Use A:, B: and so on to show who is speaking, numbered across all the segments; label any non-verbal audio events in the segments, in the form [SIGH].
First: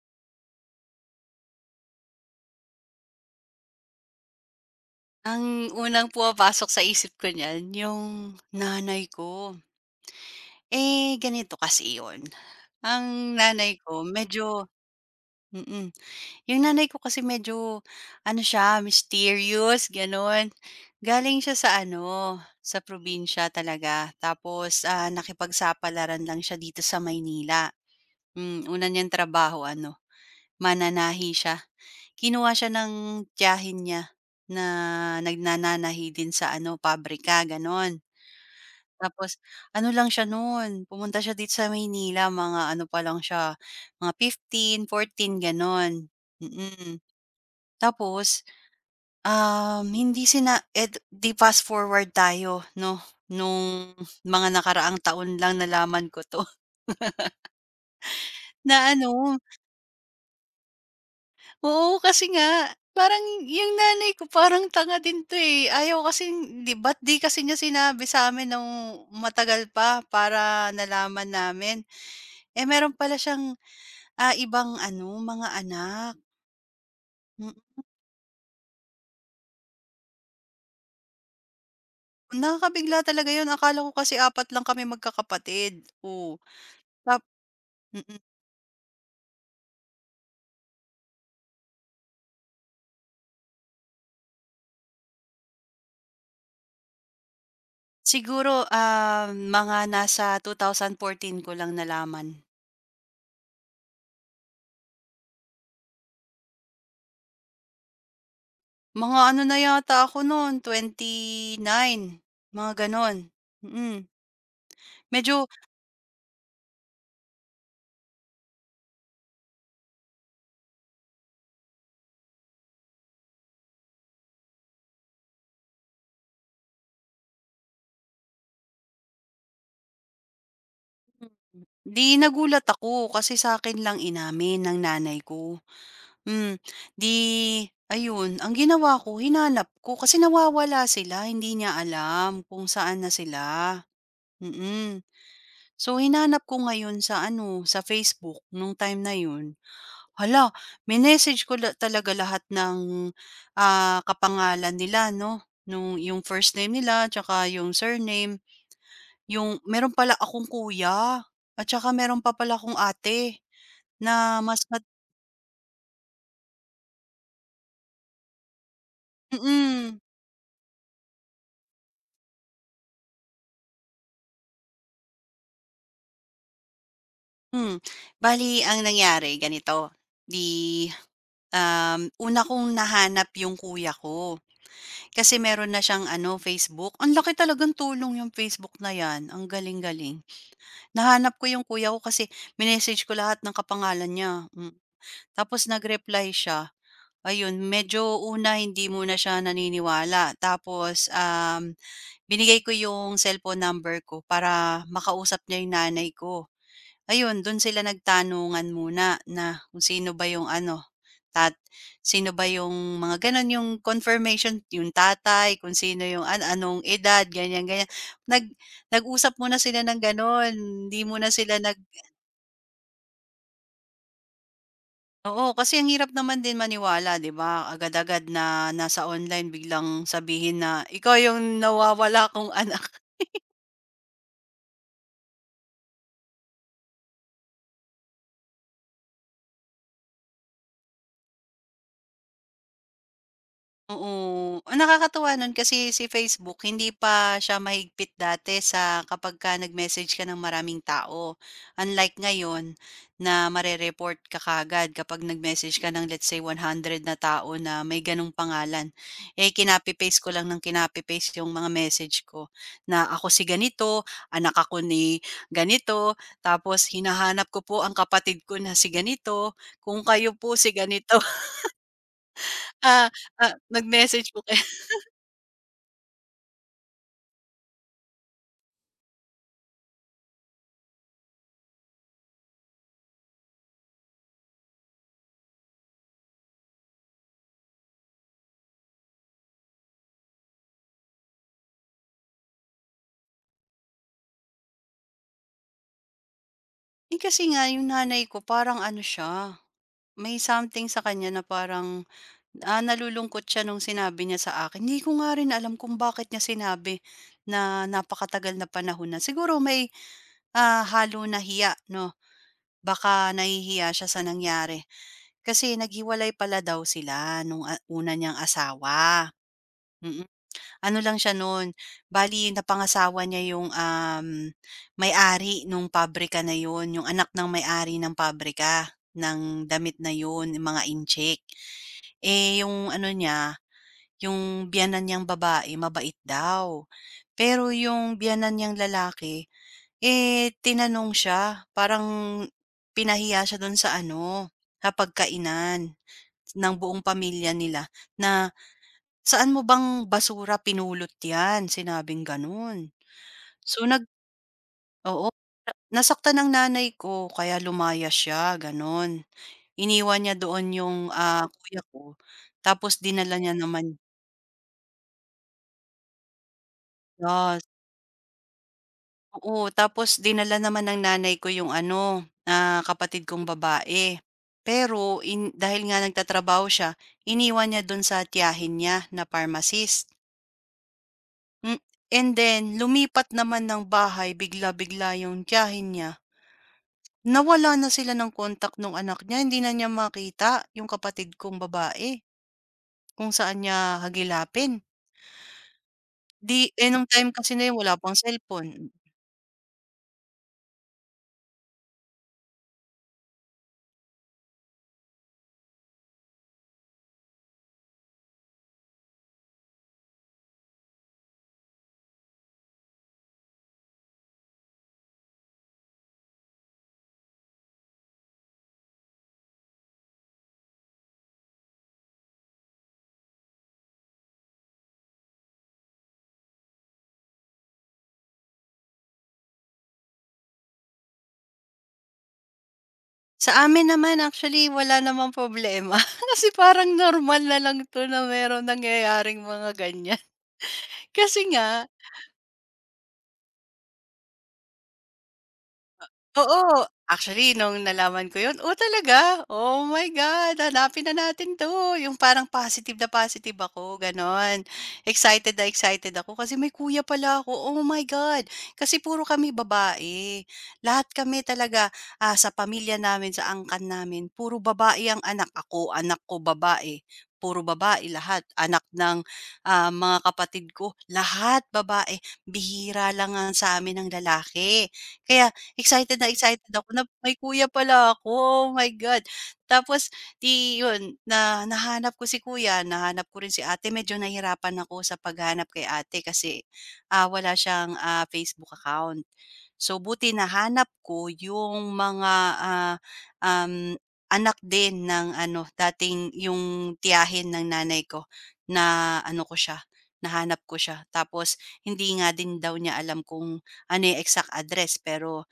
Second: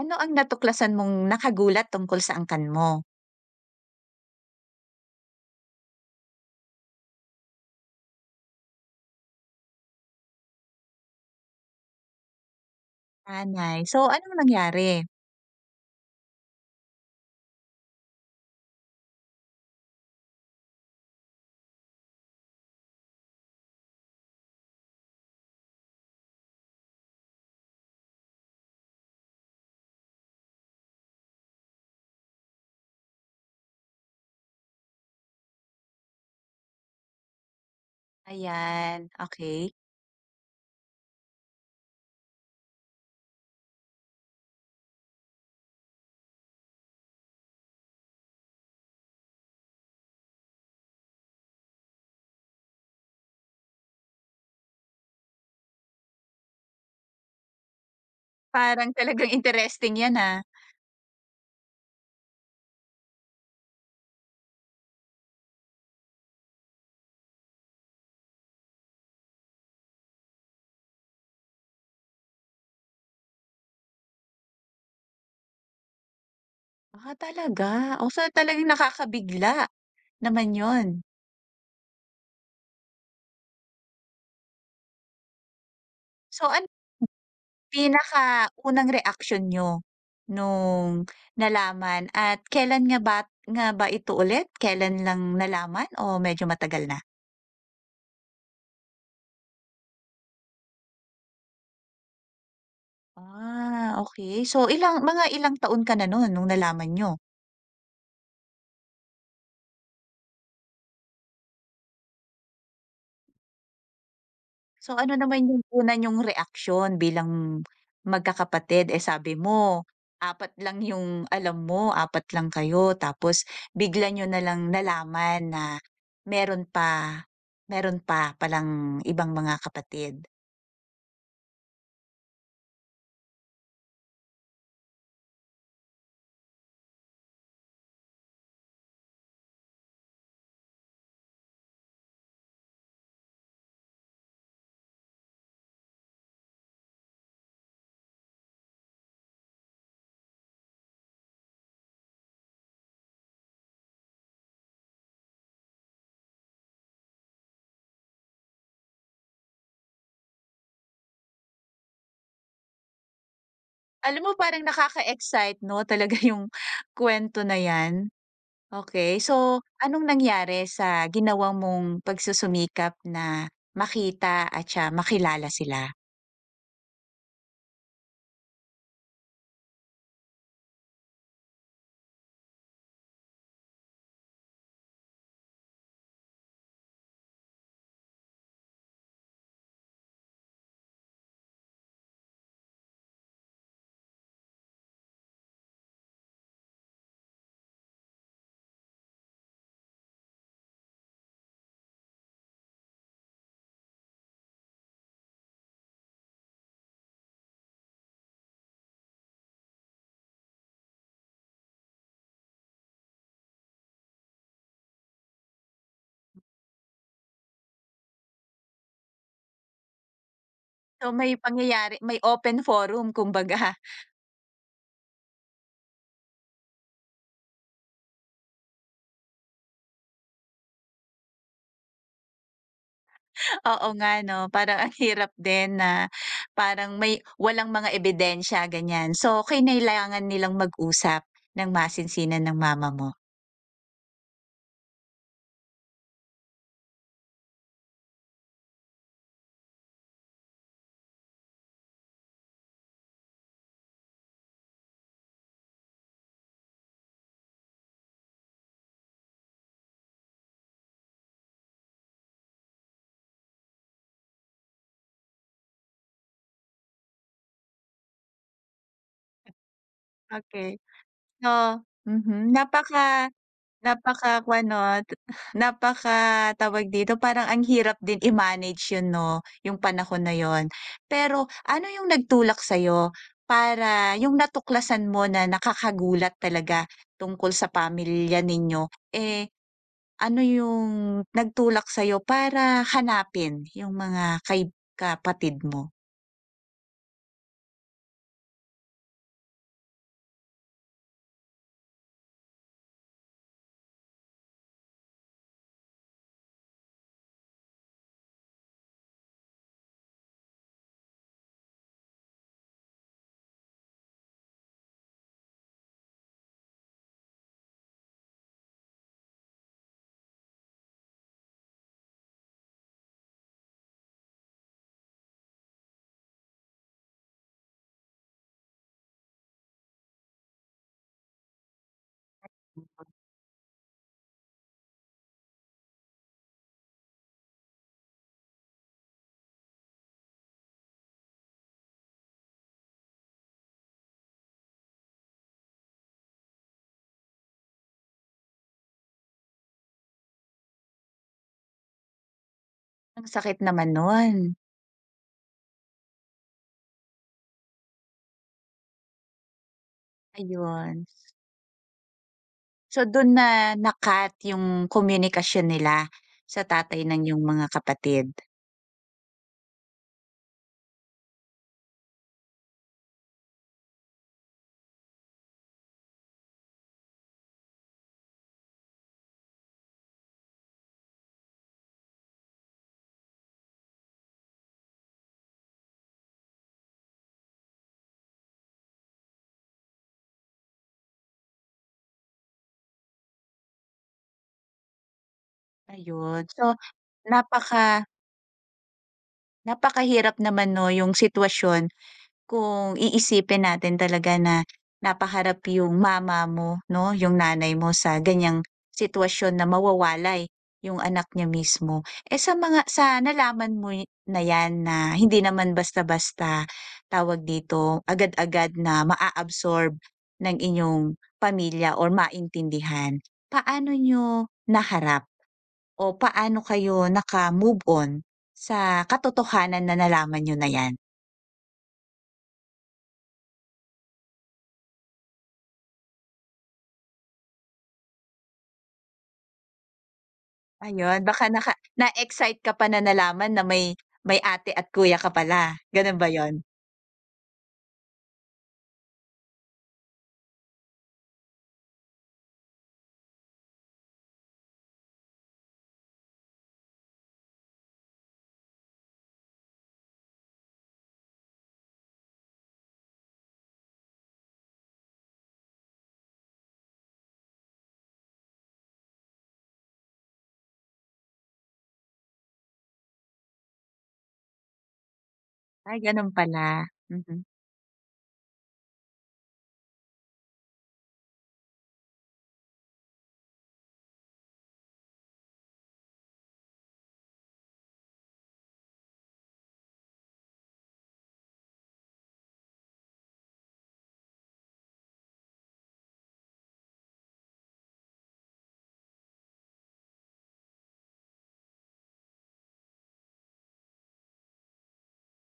A: Ano ang natuklasan mong nakagulat tungkol sa angkan mo?
B: Ang unang pumapasok sa isip ko niyan, yung nanay ko. Eh, ganito kasi yun, ang nanay
A: Tanay. So,
B: ko
A: anong
B: medyo
A: nangyari?
B: mm. Yung nanay ko kasi medyo ano siya, mysterious, gano'n. Galing siya sa ano, sa probinsya talaga. Tapos, nakipagsapalaran lang siya dito sa Maynila. Una niyang trabaho ano, mananahi siya. Kinuha siya ng tiyahin niya na nagnananahi din sa ano, pabrika, gano'n.
A: Ayan,
B: Tapos
A: okay.
B: ano lang siya nun, pumunta siya dito sa Maynila mga ano pa lang siya, mga 15, fourteen gano'n, mm. Tapos, hindi sina ed 'di fast forward tayo 'no, nung mga nakaraang taon lang nalaman ko 'to [LAUGHS] na
A: Parang talagang
B: ano
A: interesting 'yan, ah.
B: oo, kasi nga parang yung nanay ko parang tanga din 'to, eh, ayaw kasi 'di ba't 'di kasi niya sinabi sa'min nung matagal pa para nalaman namin. Eh, meron pala siyang ibang ano, mga anak.
A: Ah,
B: Mm,
A: talaga? Oh, so talagang nakakabigla naman yon.
B: Nakakabigla talaga 'yun akala ko kasi apat lang kami magkakapatid, oo
A: So, ano
B: Tap mm.
A: pinakaunang reaksyon niyo nung nalaman at kailan nga ba ito ulit? Kailan lang nalaman o medyo matagal na?
B: Siguro, mga nasa 2014 ko lang nalaman.
A: Ah, okay. So, ilang taon ka na nun nung nalaman niyo?
B: Mga ano na yata ako 29 mga gano'n, mm.
A: So, ano
B: Medyo
A: naman yung una yung reaksyon bilang magkakapatid? Eh, sabi mo, apat lang yung alam mo, apat lang kayo tapos bigla nyo na lang nalaman na meron pa meron pa palang ibang mga kapatid.
B: 'di nagulat ako kasi sa akin lang inamin ng nanay ko. Hmm, 'Di ayun, ang ginawa ko hinanap ko kasi nawawala sila, hindi niya alam kung saan na sila, mm. So, hinanap ko ngayon sa ano, sa Facebook nung time na yun. Hala, minessage ko la talaga lahat ng, kapangalan nila 'no, nung yung first name nila tsaka yung surname. Yung meron pala akong kuya at tsaka meron pa pala akong ate
A: Alam mo
B: na
A: parang
B: mas mat
A: nakaka-excite 'no, talaga yung [LAUGHS] kwento na 'yan. Okey, so
B: mm.
A: anong nangyari sa ginawa mong pagsusumikap na makita at siya makilala sila?
B: Hmm, bali ang nangyari ganito, 'di, una kong nahanap yung kuya ko, kasi meron na siyang ano Facebook. Ang laki talagang tulong yung Facebook na 'yan, ang galing-galing. Nahanap ko yung kuya ko kasi minessage ko lahat ng kapangalan niya, hmm. Tapos nag-reply siya, ayun medyo una hindi muna siya naniniwala tapos, binigay ko yung cellphone number ko para makausap niya yung nanay ko. Ayun, dun sila nagtanungan muna na kung sino ba yung ano, tat sino ba yung mga gano'n, yung confirmation, yung tatay, kung sino yung ano, anong edad, ganyan, ganyan. Nag nag-usap muna sila ng gano'n. Hindi
A: So,
B: muna
A: may
B: sila nag
A: pangyayari may open forum kumbaga.
B: oo, kasi ang hirap naman din maniwala, 'di ba? Agad-agad na nasa online biglang sabihin na, "Ikaw yung nawawala kong anak."
A: [LAUGHS] Oo nga 'no, parang ang hirap din na parang may walang mga ebidensya ganyan. So, kinailangan nilang mag-usap ng masinsinan ng mama mo?
B: Oo. Ang nakakatuwa nun kasi si Facebook hindi pa siya mahigpit dati sa kapagka nag-message ka ng maraming tao. Unlike ngayon na marereport ka kagad kapag nag-message ka ng let's say 100 na tao na may ganong pangalan. Eh kinapi-paste ko lang ng kinapi-paste yung mga message ko na ako si ganito, anak ako ni ganito, tapos hinahanap ko po ang kapatid ko na si ganito, kung kayo po si
A: Okay.
B: ganito. [LAUGHS]
A: So, mhm,
B: ah,
A: napaka
B: ah, nag-message po
A: Napaka ano, t- [LAUGHS] napaka tawag dito, parang ang hirap din i-manage yun 'no, yung panahon na yun. Pero ano yung nagtulak sa'yo para yung natuklasan mo na nakakagulat talaga tungkol sa pamilya ninyo, eh, ano yung nagtulak sa'yo para hanapin yung mga kay kapatid mo?
B: Eh, kasi nga yung nanay ko parang ano siya, may something sa kanya na parang, nalulungkot siya nung sinabi niya sa akin. Hindi ko nga rin alam kung bakit niya sinabi na napakatagal na panahon na. Siguro may, halo na hiya 'no, baka nahihiya siya sa nangyari. Kasi naghiwalay pala daw sila nung, una niyang asawa, mm. Ano lang siya nun, bale napangasawa niya yung, may-ari nung pabrika na yun, yung anak ng may-ari ng pabrika ng damit na yun, yung mga incheck. Eh, yung ano niya, yung biyenan niyang babae mabait daw. Pero yung biyenan niyang lalaki, eh, tinanong siya, parang pinahiya siya dun sa ano, sa pagkainan ng buong pamilya nila na Saan mo bang basura pinulot 'yan? Sinabing gano'n.
A: Ang sakit
B: So
A: naman nun,
B: oo, na nasaktan ang nanay ko kaya lumaya siya, gano'n. Iniwan niya doon yung,
A: ayun.
B: kuya ko, tapos
A: So dun
B: dinala
A: na
B: niya
A: na
B: naman
A: yung komunikasyon nila sa tatay ng iyong
B: yes,
A: mga kapatid?
B: oo. Tapos dinala naman ng nanay ko yung ano, kapatid kong babae. Pero dahil nga nagtatrabaho siya, iniwan niya do'n sa tiyahin niya na pharmacist. Hmm, and then lumipat naman ng bahay bigla-bigla yung tiyahin niya. Nawala na sila ng contact nung anak niya, hindi na niya makita yung kapatid kong babae kung saan niya hagilapin.
A: Ayun.
B: 'Di
A: So,
B: eh, nung time kasi na yun
A: napaka
B: wala pang cellphone.
A: napakahirap naman 'no yung sitwasyon. Kung iisipin natin talaga na napaharap yung mama mo 'no, yung nanay mo sa ganiyang sitwasyon na mawawalay yung anak niya mismo. Eh, sa nalaman mo na 'yan na hindi naman basta-basta, tawag dito, agad-agad na ng inyong pamilya or maintindihan, paano niyo naharap o paano kayo naka-move on sa katotohanan na nalaman niyo na 'yan?
B: Sa amin naman actually wala namang problema [LAUGHS] kasi parang normal na lang 'to na merong nangyayaring mga ganyan. [LAUGHS]
A: Ayun, baka
B: Kasi nga
A: na-excite ka pa na nalaman na may ate at kuya ka pala, gano'n ba yon?
B: Oo, actually nung nalaman ko yun, "Oh, talaga? Oh my God, hanapin na natin 'to." Yung parang positive na positive ako, gano'n. Excited na excited ako kasi may kuya pala ako, oh my God. Kasi puro kami babae, lahat kami talaga, sa pamilya namin, sa angkan namin, puro babae ang anak. Ako, anak ko babae, puro babae lahat. Anak ng, mga kapatid ko, lahat babae. Bihira lang ang sa amin ang lalaki. Kaya
A: Ay
B: excited na
A: gano'n pala,
B: excited ako na may
A: mhm.
B: kuya pala ako, oh my God. Tapos 'di 'yun, na nahanap ko si kuya, nahanap ko rin si ate, medyo nahirapan ako sa paghanap kay ate kasi, wala siyang, Facebook account. So buti nahanap ko yung mga, ah, um, anak din ng ano dating yung tiyahin ng nanay ko na ano ko siya, nahanap ko siya. Tapos hindi nga din daw niya alam kung ano yung exact address pero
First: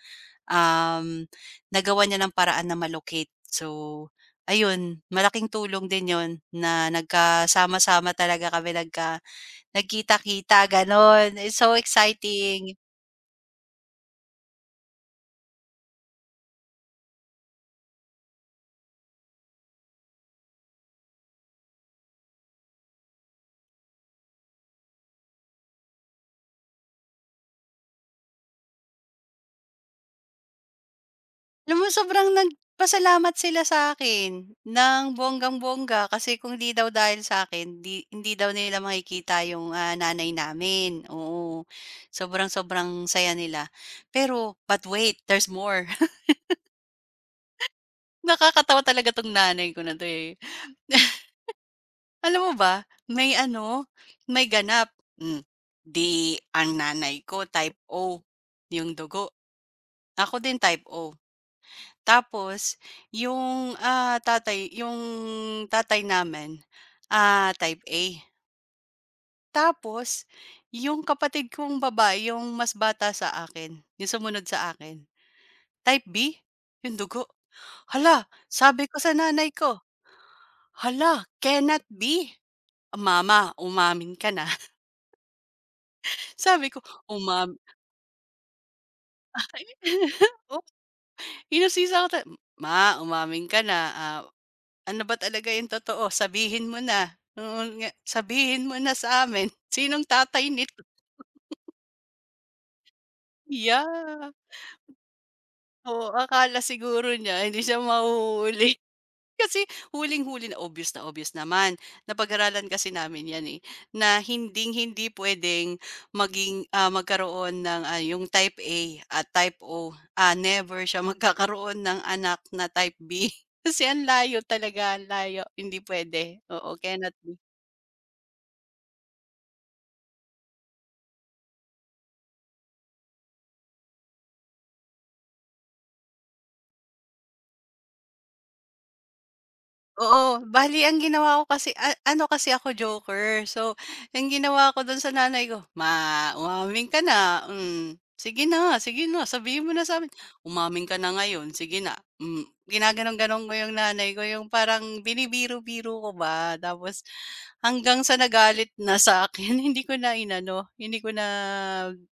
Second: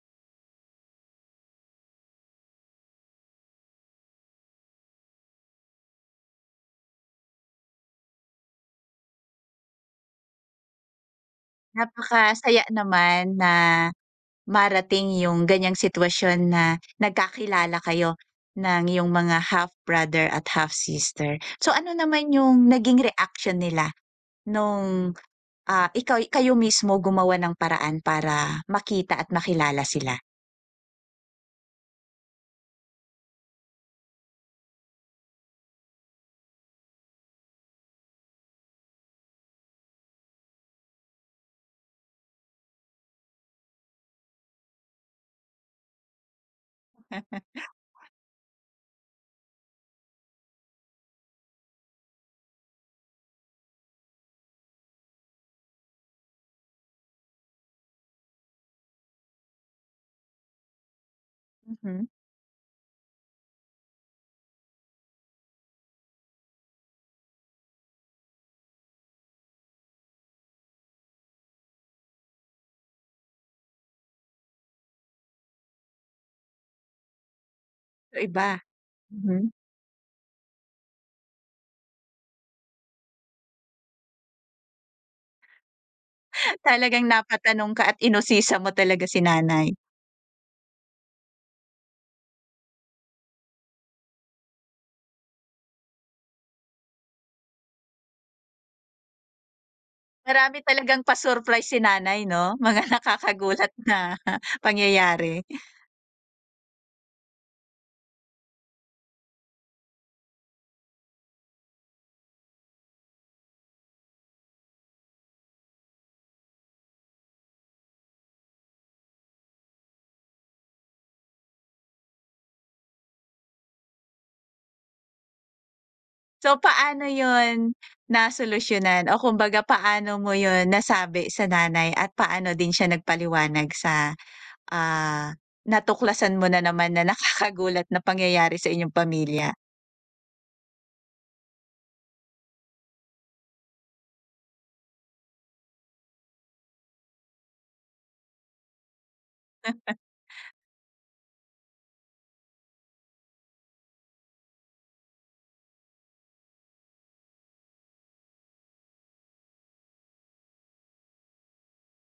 B: um, nagawan niya ng paraan na malocate. So, ayun malaking tulong din yon na nagkasama-sama talaga kami, nagkita-kita gano'n. It's so
A: Napakasaya
B: exciting.
A: naman na marating yung ganiyang sitwasyon na nagkakilala kayo ng iyong mga half brother at half sister. So, ano naman yung naging reaksyon nila nung, kayo mismo gumawa ng paraan para makita at makilala sila?
B: Alam mo sobrang nagpasalamat sila sa akin ng bonggang-bongga kasi kung 'di daw dahil sa akin hindi daw nila makikita yung, nanay namin, oo. Sobrang-sobrang saya nila. Pero but wait, there's more. [LAUGHS] Nakakatawa talaga 'tong nanay ko na 'to, eh. Alam mo ba, may ano, may ganap. Hmm, 'Di ang nanay ko type O, 'yung dugo. Ako din type O.
A: Mhm,
B: Tapos 'yung, tatay 'yung tatay namin, type A. Tapos 'yung kapatid kong babae 'yung mas bata sa akin, 'yung sumunod sa akin, type B, 'yung dugo.
A: so
B: Hala,
A: iba,
B: sabi ko sa
A: mhm.
B: nanay ko, "Hala, cannot be." Mama, umamin ka na. Sabi ko,
A: Talagang
B: umam
A: napatanong ka at inusisa mo talaga si nanay.
B: [LAUGHS] oh, hinusisa ko ta "Ma, umaming ka na, ano ba talaga yung totoo sabihin mo na, oo nga, sabihin mo na sa amin [LAUGHS] sinong tatay
A: Marami
B: nito."
A: talagang pa-surprise si nanay 'no, mga [LAUGHS] nakakagulat na
B: Yeah.
A: [LAUGHS] pangyayari.
B: Oo, akala siguro niya hindi siya mahuhuli. [LAUGHS] Kasi huling-huli na obvious naman. Napag-aralan kasi namin 'yan, eh, na hinding-hindi puwedeng maging, magkaroon ng, yung type A at type O. Never siya [LAUGHS] magkakaroon ng anak na type B. [LAUGHS] Kasi ang layo talaga, ang layo. Hindi pwede.
A: So,
B: Oo,
A: paano
B: cannot be.
A: 'yun nasolusyonan o kumbaga paano mo 'yun nasabi sa nanay at paano din siya nagpaliwanag sa, ah, natuklasan mo na naman na [LAUGHS] nakakagulat na pangyayari sa inyong pamilya?
B: Oo, bale ang ginawa ko kasi ano kasi ako joker. So, ang ginawa ko dun sa nanay ko, "Ma, umaming ka na, hmm, sige na, sabihin mo na sa'min, umaming ka na ngayon, sige na." Ginaganon-ganon ko yung nanay ko, yung parang binibiro-biro ko ba. Tapos hanggang sa nagalit na sa akin [LAUGHS] hindi ko na inano, hindi ko na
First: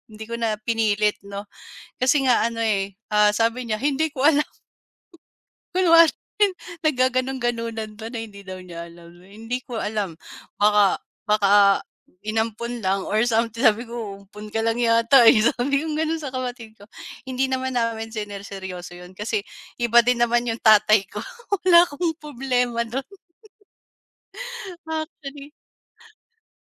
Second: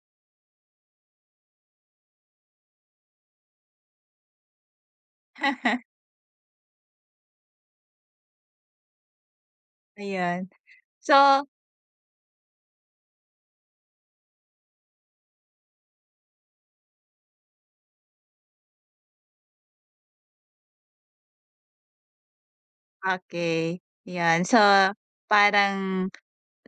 B: hindi ko na pinilit 'no. Kasi nga ano, eh, sabi niya, "Hindi ko alam." Kunwari [LAUGHS] naggaganon-ganunan pa na hindi daw niya alam, eh, hindi ko alam.
A: Ayun.
B: Baka
A: So,
B: baka inampon lang or something. Sabi ko, umpun ka lang yata, eh." [LAUGHS] Sabi kong gano'n sa kapatid ko. Hindi naman namin sinerseryoso 'yun kasi iba din naman 'yung tatay ko. [LAUGHS] Wala akong problema do'n
A: okay, 'yan. So,
B: actually.
A: parang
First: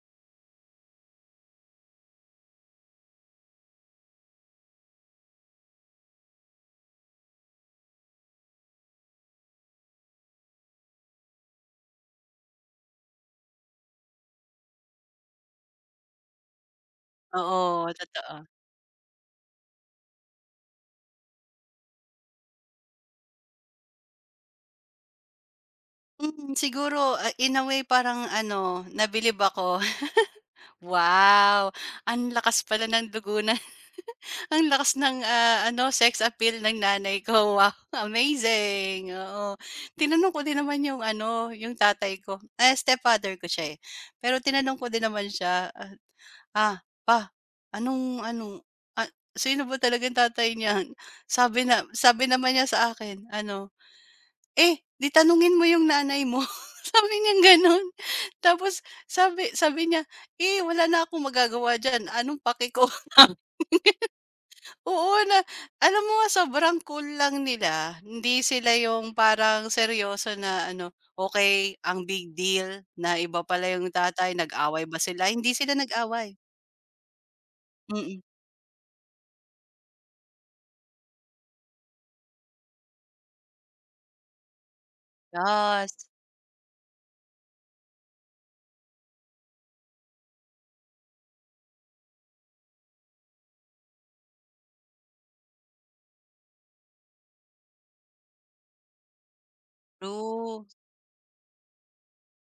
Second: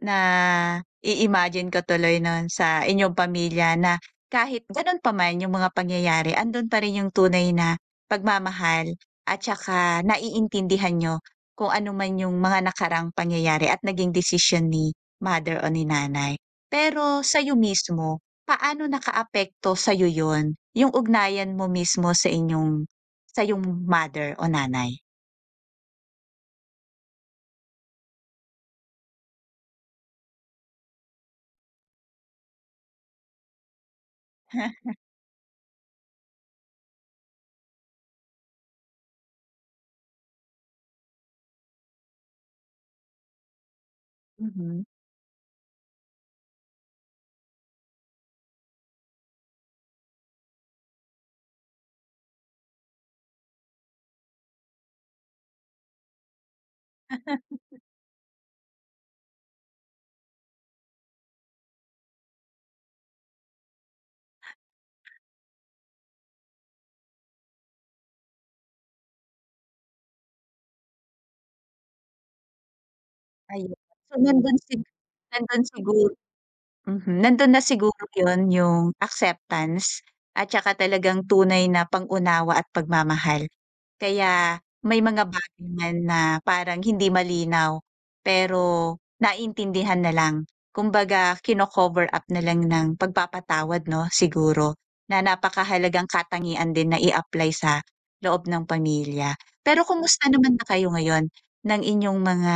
A: na-i-imagine ko tuloy nun sa inyong pamilya na kahit ganun pa man yung mga pangyayari andun pa rin yung tunay na pagmamahal at tsaka naiintindihan niyo kung ano man yung mga nakaraang pangyayari at naging desisyon ni mother o ni nanay. Pero sa'yo
B: Oo,
A: mismo,
B: totoo.
A: paano nakaapekto sa'yo yun, yung ugnayan mo mismo sa yung mother o nanay?
B: Siguro, in a way parang ano, nabilib ako. [LAUGHS] Wow, ang lakas pala ng dugo na Ang lakas ng, ano, sex appeal ng nanay ko, wow, [LAUGHS] amazing, oo. Tinanong ko din naman yung ano, yung tatay ko, eh, stepfather ko siya, eh. Pero tinanong
A: Mhm,
B: ko din naman siya, "Ah, pa, anong ano, ah, sino ba talagang tatay niyan?" [LAUGHS] Sabi na sabi naman niya sa akin ano, "Eh, 'di tanungin mo yung nanay mo." [LAUGHS] Sabi niyang gano'n. Tapos sabi sabi niya, "Eh, wala na akong magagawa diyan, anong pake ko?" [LAUGHS] Oo na alam mo sobrang cool lang nila. Hindi sila yung parang seryoso na ano, okay ang big deal na iba pala
A: ayun.
B: yung
A: So
B: tatay, nag-away ba sila? Hindi
A: nandun
B: sila
A: siguro.
B: nag-away.
A: Mhm, nandun na siguro
B: Mm.
A: yun yung acceptance at saka talagang tunay na pag-unawa at pagmamahal. Kaya may mga bagay man
B: Yes,
A: na parang hindi malinaw, pero naintindihan na lang. Kumbaga kino-cover up na lang ng pagpapatawad 'no, siguro, na napakahalagang katangian din na i-apply sa loob ng pamilya. Pero kumusta naman
B: true.
A: na kayo ngayon ng inyong mga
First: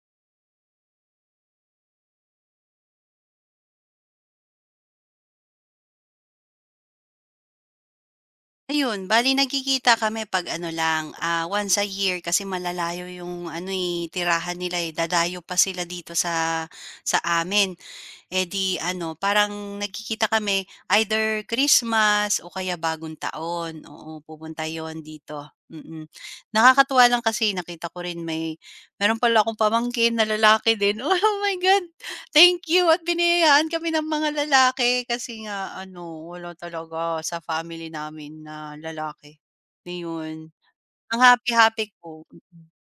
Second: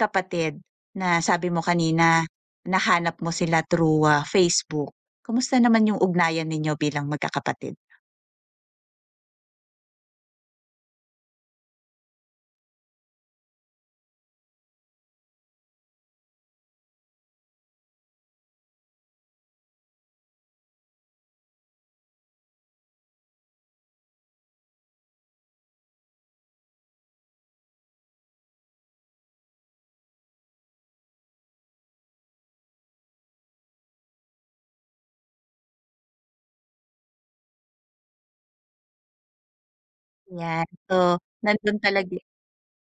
A: kapatid na sabi mo kanina nahanap mo sila through, Facebook? Kumusta naman yung ugnayan ninyo bilang magkakapatid?
B: Ayun, bale nagkikita kami 'pag ano lang, once a year kasi malalayo yung ano, eh, tirahan nila, eh, dadayo pa sila dito sa amin. Eh, di ano, parang nagkikita kami either Christmas o kaya Bagong Taon, oo, pupunta yon dito, mm. Nakakatuwa lang kasi nakita ko rin meron pala akong pamangkin na lalaki din, [LAUGHS] oh my God, thank you at biniyayaan kami ng mga lalaki kasi nga ano, wala talaga sa family namin na lalaki. Ayun,
A: Yan. So,
B: ang
A: nandun
B: happy-happy
A: talaga
B: ko,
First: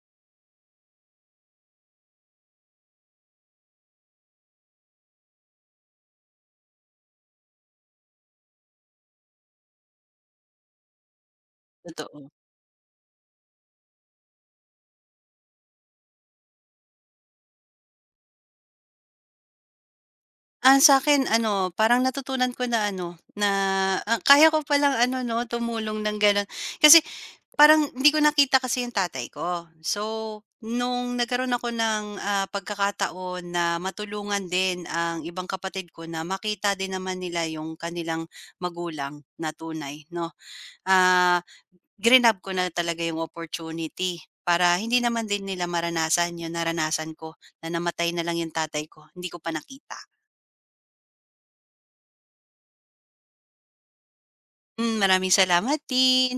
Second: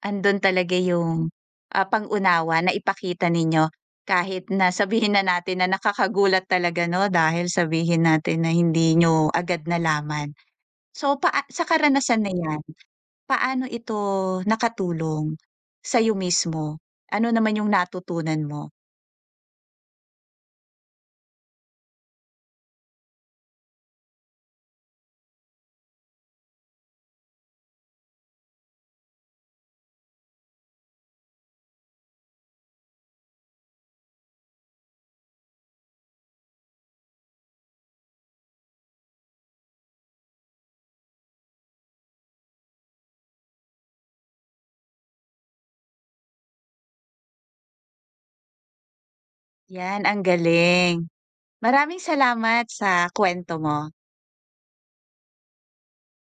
A: andun talaga yung, pang-unawa na ipakita ninyo kahit na sabihin na natin na nakakagulat talaga 'no, dahil sabihin natin na hindi niyo agad nalaman. So, sa karanasan
B: totoo.
A: na 'yan, paano ito nakatulong sa sa'yo mismo? Ano naman yung natutunan mo?
B: Sa akin ano, parang natutunan ko na ano, na, kaya ko palang ano 'no, tumulong ng gano'n. Kasi parang hindi ko nakita kasi yung tatay ko. So, nung nagkaroon ako ng, pagkakataon na matulungan din ang ibang kapatid ko na makita din naman nila yung kanilang magulang na tunay 'no, ah, grinab ko na talaga yung opportunity para hindi naman din nila maranasan yung naranasan ko na namatay na lang yung tatay ko, hindi ko pa nakita.
A: Yan, ang galing. Maraming salamat sa kwento mo.
B: Maraming salamat din.